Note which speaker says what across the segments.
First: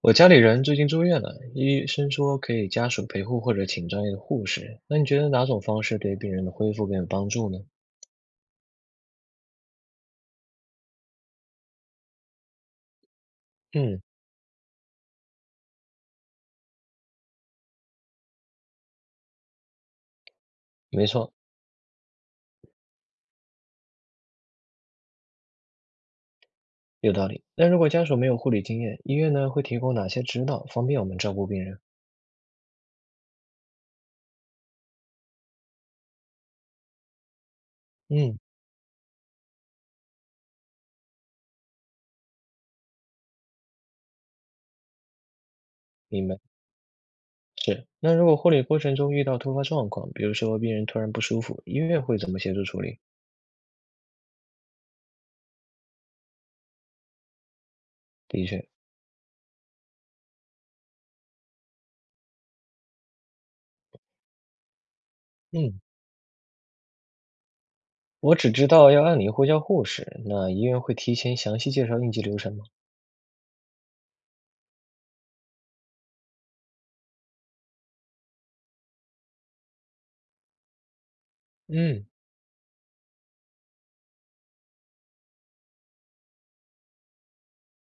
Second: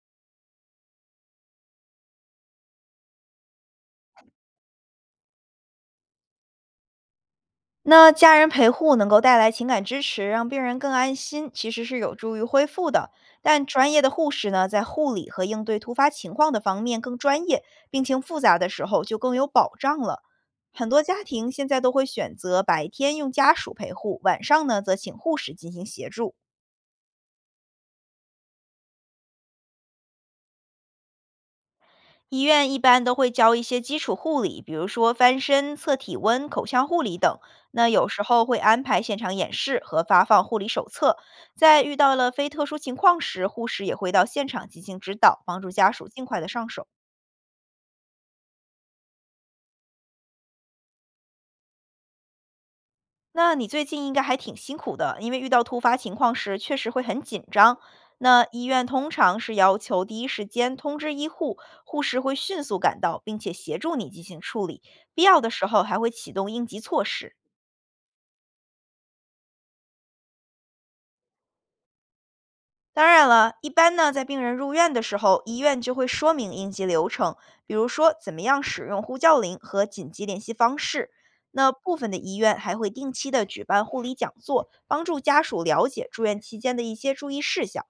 Speaker 1: 我家里人最近住院了，医生说可以家属陪护或者请专业的护士。那你觉得哪种方式对病人的恢复更有帮助呢？
Speaker 2: 那家人陪护能够带来情感支持，让病人更安心，其实是有助于恢复的。但专业
Speaker 1: 嗯，
Speaker 2: 的护士呢，在护理和应对突发情况的方面更专业，病情复杂的时候就更有保障了。很多
Speaker 1: 没
Speaker 2: 家
Speaker 1: 错，
Speaker 2: 庭现在都会选择白天用家属陪护，晚上呢则请护士进行协助。
Speaker 1: 有道理。那如果家属没有护理经验，医院呢会提供哪些指导，方便我们照顾病人？
Speaker 2: 医院一般都会教一些基础护理，比如说翻身、测体温、口腔护理等。那有时
Speaker 1: 嗯，
Speaker 2: 候会安排现场演示和发放护理手册。在遇到了非特殊情况时，护士也会到现场进行指导，帮助家属尽
Speaker 1: 明白。
Speaker 2: 快的上手。
Speaker 1: 是。那如果护理过程中遇到突发状况，比如说病人突然不舒服，医院会怎么协助处理？
Speaker 2: 那你最近应该还挺辛苦的，因为遇到突发情况时确实会很紧张。
Speaker 1: 的
Speaker 2: 那医
Speaker 1: 确，
Speaker 2: 院通常是要求第一时间通知医护，护士会迅速赶到，并且协助你进行处理，必要的时
Speaker 1: 嗯，
Speaker 2: 候还会启动应急措施。
Speaker 1: 我只知道要按铃呼叫护士，那医院会提前详细介绍应急流程吗？
Speaker 2: 当然了，一般呢，在病人入院的时候，医院就会说明应急流程，比如说怎么样使用呼叫铃和紧急联系方式。那部
Speaker 1: 嗯。
Speaker 2: 分的医院还会定期的举办护理讲座，帮助家属了解住院期间的一些注意事项。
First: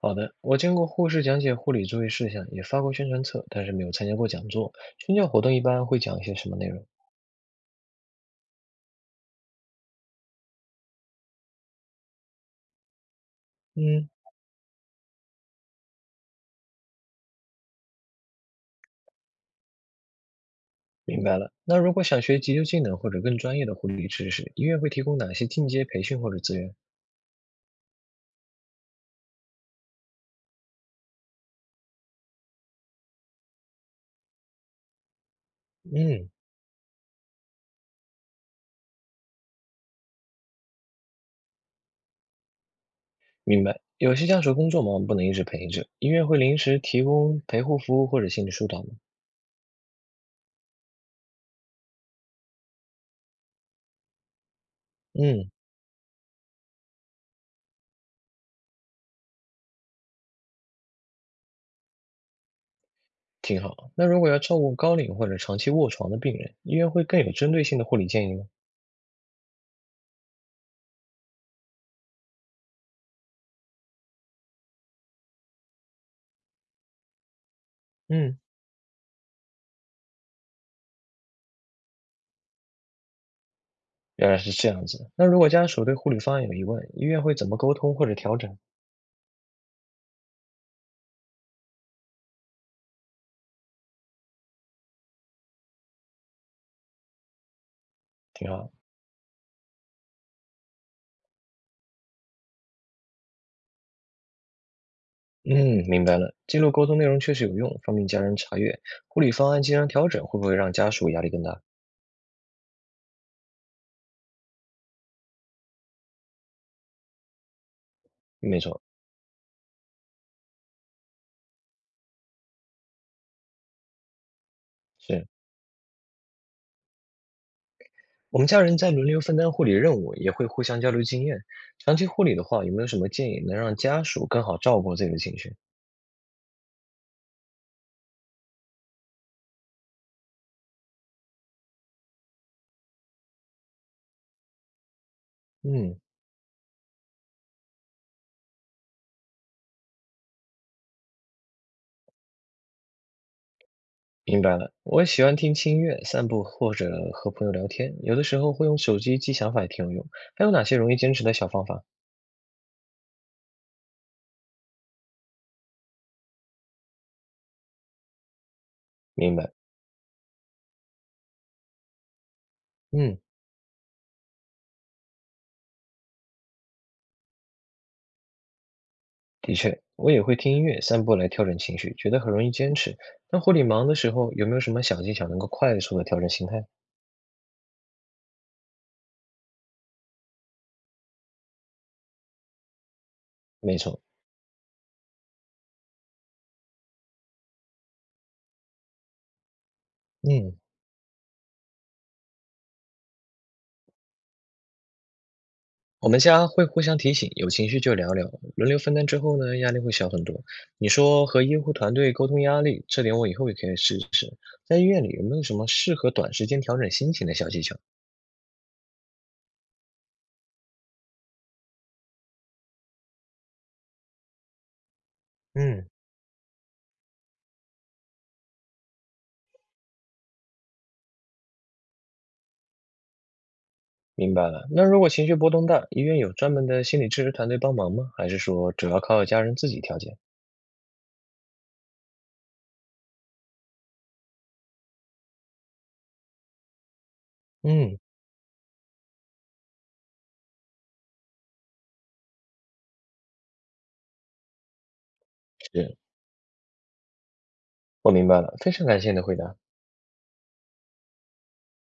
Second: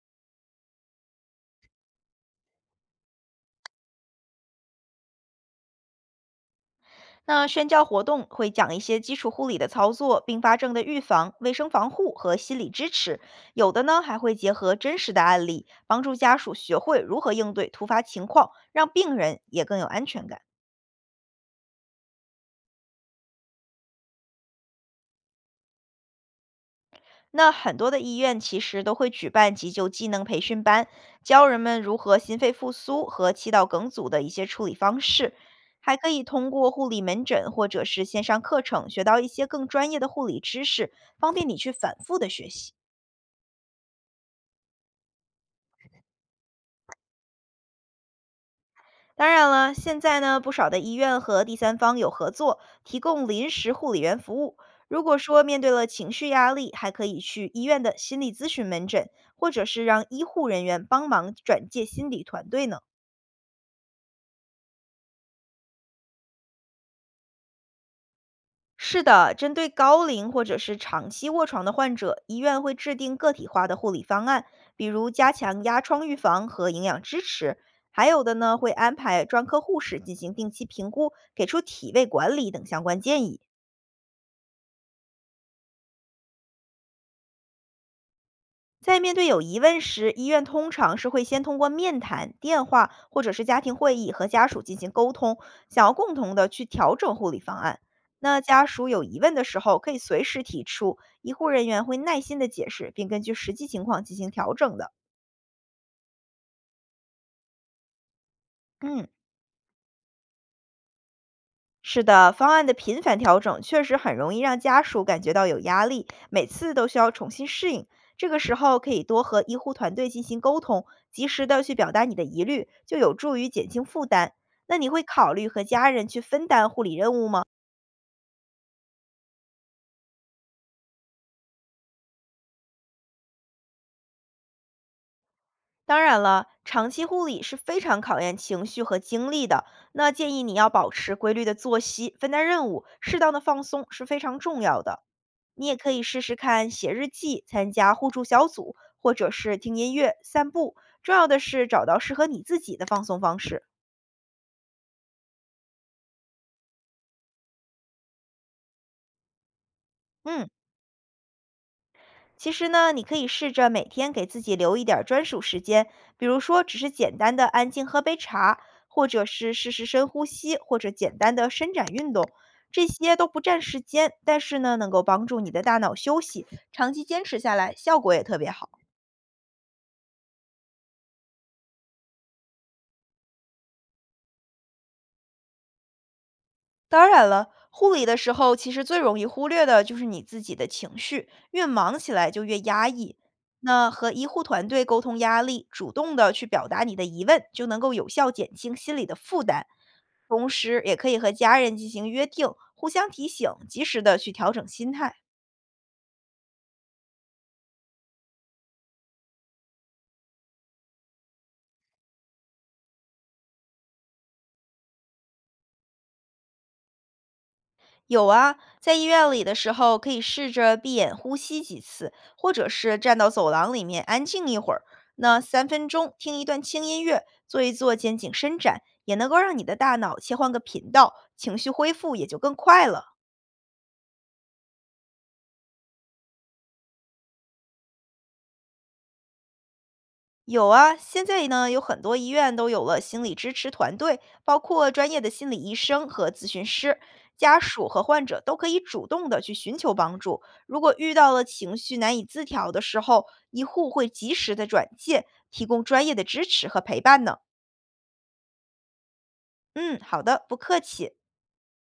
Speaker 1: 好的，我见过护士讲解护理注意事项，也发过宣传册，但是没有参加过讲座。宣教活动一般会讲一些什么内容？
Speaker 2: 那宣教活动会讲一些基础护理的操作、并发症的预防、卫生防护和心理支持，有的呢
Speaker 1: 嗯，
Speaker 2: 还会结合真实的案例，帮助家属学会如何应对突发情况，让病人也更有安全感。
Speaker 1: 明白了。那如果想学急救技能或者更专业的护理知识，医院会提供哪些进阶培训或者资源？
Speaker 2: 那很多的医院其实都会举办急救技能培训班，教人们如何心肺复苏和气道梗阻的一些处理方式，还可以
Speaker 1: 嗯，
Speaker 2: 通过护理门诊或者是线上课程学到一些更专业的护理知识，方便你去反复的学习。
Speaker 1: 明白。有些家属工作忙，不能一直陪着，医院会临时提供陪护服务或者心理疏导吗？
Speaker 2: 当然了，现在呢，不少的医院和第三方有合作，提供临时护理员服务。如果说
Speaker 1: 嗯，
Speaker 2: 面对了情绪压力，还可以去医院的心理咨询门诊，或者是让医护人员帮忙转介心理团队呢。
Speaker 1: 挺好。那如果要照顾高龄或者长期卧床的病人，医院会更有针对性的护理建议吗？
Speaker 2: 是的，针对高龄或者是长期卧床的患者，医院会制定个体化的护理方案，比如加强压疮预防和营养支持。还有的
Speaker 1: 嗯。
Speaker 2: 呢，会安排专科护士进行定期评估，给出体位管理等相关建议。
Speaker 1: 原来是这样子。那如果家属对护理方案有疑问，医院会怎么沟通或者调整？
Speaker 2: 在面对有疑问时，医院通常是会先通过面谈、电话或者是家庭会议和家属进行沟通，想要共同的去调整护理方案。那
Speaker 1: 挺
Speaker 2: 家
Speaker 1: 好。
Speaker 2: 属有疑问的时候，可以随时提出，医护人员会耐心的解释，并根据实际情况进行调整的。
Speaker 1: 嗯，明白了。记录沟通内容确实有用，方便家人查阅。
Speaker 2: 嗯。
Speaker 1: 护理方案经常调整，会不会让家属压力更大？
Speaker 2: 是的，方案的频繁调整确实很容易让家属感觉到有压力，每次都需要重新适应。这个时
Speaker 1: 没
Speaker 2: 候
Speaker 1: 错，
Speaker 2: 可以多和医护团队进行沟通，及时的去表达你的疑虑，就有助于减轻负担。那你会
Speaker 1: 是
Speaker 2: 考虑和家人去分担护理任务吗？
Speaker 1: 我们家人在轮流分担护理任务，也会互相交流经验。长期护理的话，有没有什么建议能让家属更好照顾自己的情绪？
Speaker 2: 当然了，长期护理是非常考验情绪和精力的。那建议你要保持规律的作息，分担任务，适当的放松是非常重要的。你也可
Speaker 1: 嗯，
Speaker 2: 以试试看写日记、参加互助小组，或者是听音乐、散步。重要的是找到适合你自己的放松方式。
Speaker 1: 明白了。我喜欢听轻音乐、散步或者和朋友聊天，有的时候会用手机记想法，也挺有用。还
Speaker 2: 嗯。
Speaker 1: 有哪些容易坚持的小方法？
Speaker 2: 其实呢，你可以试着每天给自己留一点儿专属时间，比如说只是简单的安静喝杯茶，或者
Speaker 1: 明
Speaker 2: 是
Speaker 1: 白。
Speaker 2: 试试深呼吸，或者简单的伸展运动，这些
Speaker 1: 嗯。
Speaker 2: 都不占时间，但是呢，能够帮助你的大脑休息，长期坚持下来，效果也特别好。
Speaker 1: 的确，我也会听音乐、散步来调整情绪，觉得很容易坚持。那护理忙的时候，有没有什么小技巧能够快速的调整心态？
Speaker 2: 当然了，护理的时候，其实最容易忽略的就是你自己的情绪，越忙起来就越压抑。
Speaker 1: 没
Speaker 2: 那
Speaker 1: 错，
Speaker 2: 和医护团队沟通压力，主动的去表达你的疑问，就能够有效减轻心理的负担。同
Speaker 1: 嗯，
Speaker 2: 时也可以和家人进行约定，互相提醒，及时的去调整心态。
Speaker 1: 我们家会互相提醒，有情绪就聊聊，轮流分担之后呢，压力会小很多。你说和医护团队沟通压力，这点我以后也可以试试。在医院里有没有什么适合短时间调整心情的小技巧？
Speaker 2: 有啊，在医院里的时候，可以试着闭眼呼吸几次，或者是站到走廊里面安静一会儿。那三
Speaker 1: 嗯，
Speaker 2: 分钟听一段轻音乐，做一做肩颈伸展，也能够让你的大脑切换个频道，情绪恢复也就更快了。
Speaker 1: 明白了。那如果情绪波动大，医院有专门的心理支持团队帮忙吗？还是说主要靠家人自己调节？
Speaker 2: 有啊，现在呢有很多医院都有了心理支持团队，包括专业的心理医生和咨询师，家属
Speaker 1: 嗯，
Speaker 2: 和患者都可以主动的去寻求帮助。如果遇到了情绪难以自调的时候，医护会及时的转介，提供
Speaker 1: 是。
Speaker 2: 专业的支持和陪伴呢。
Speaker 1: 我明白了，非常感谢你的回答。
Speaker 2: 嗯，好的，不客气。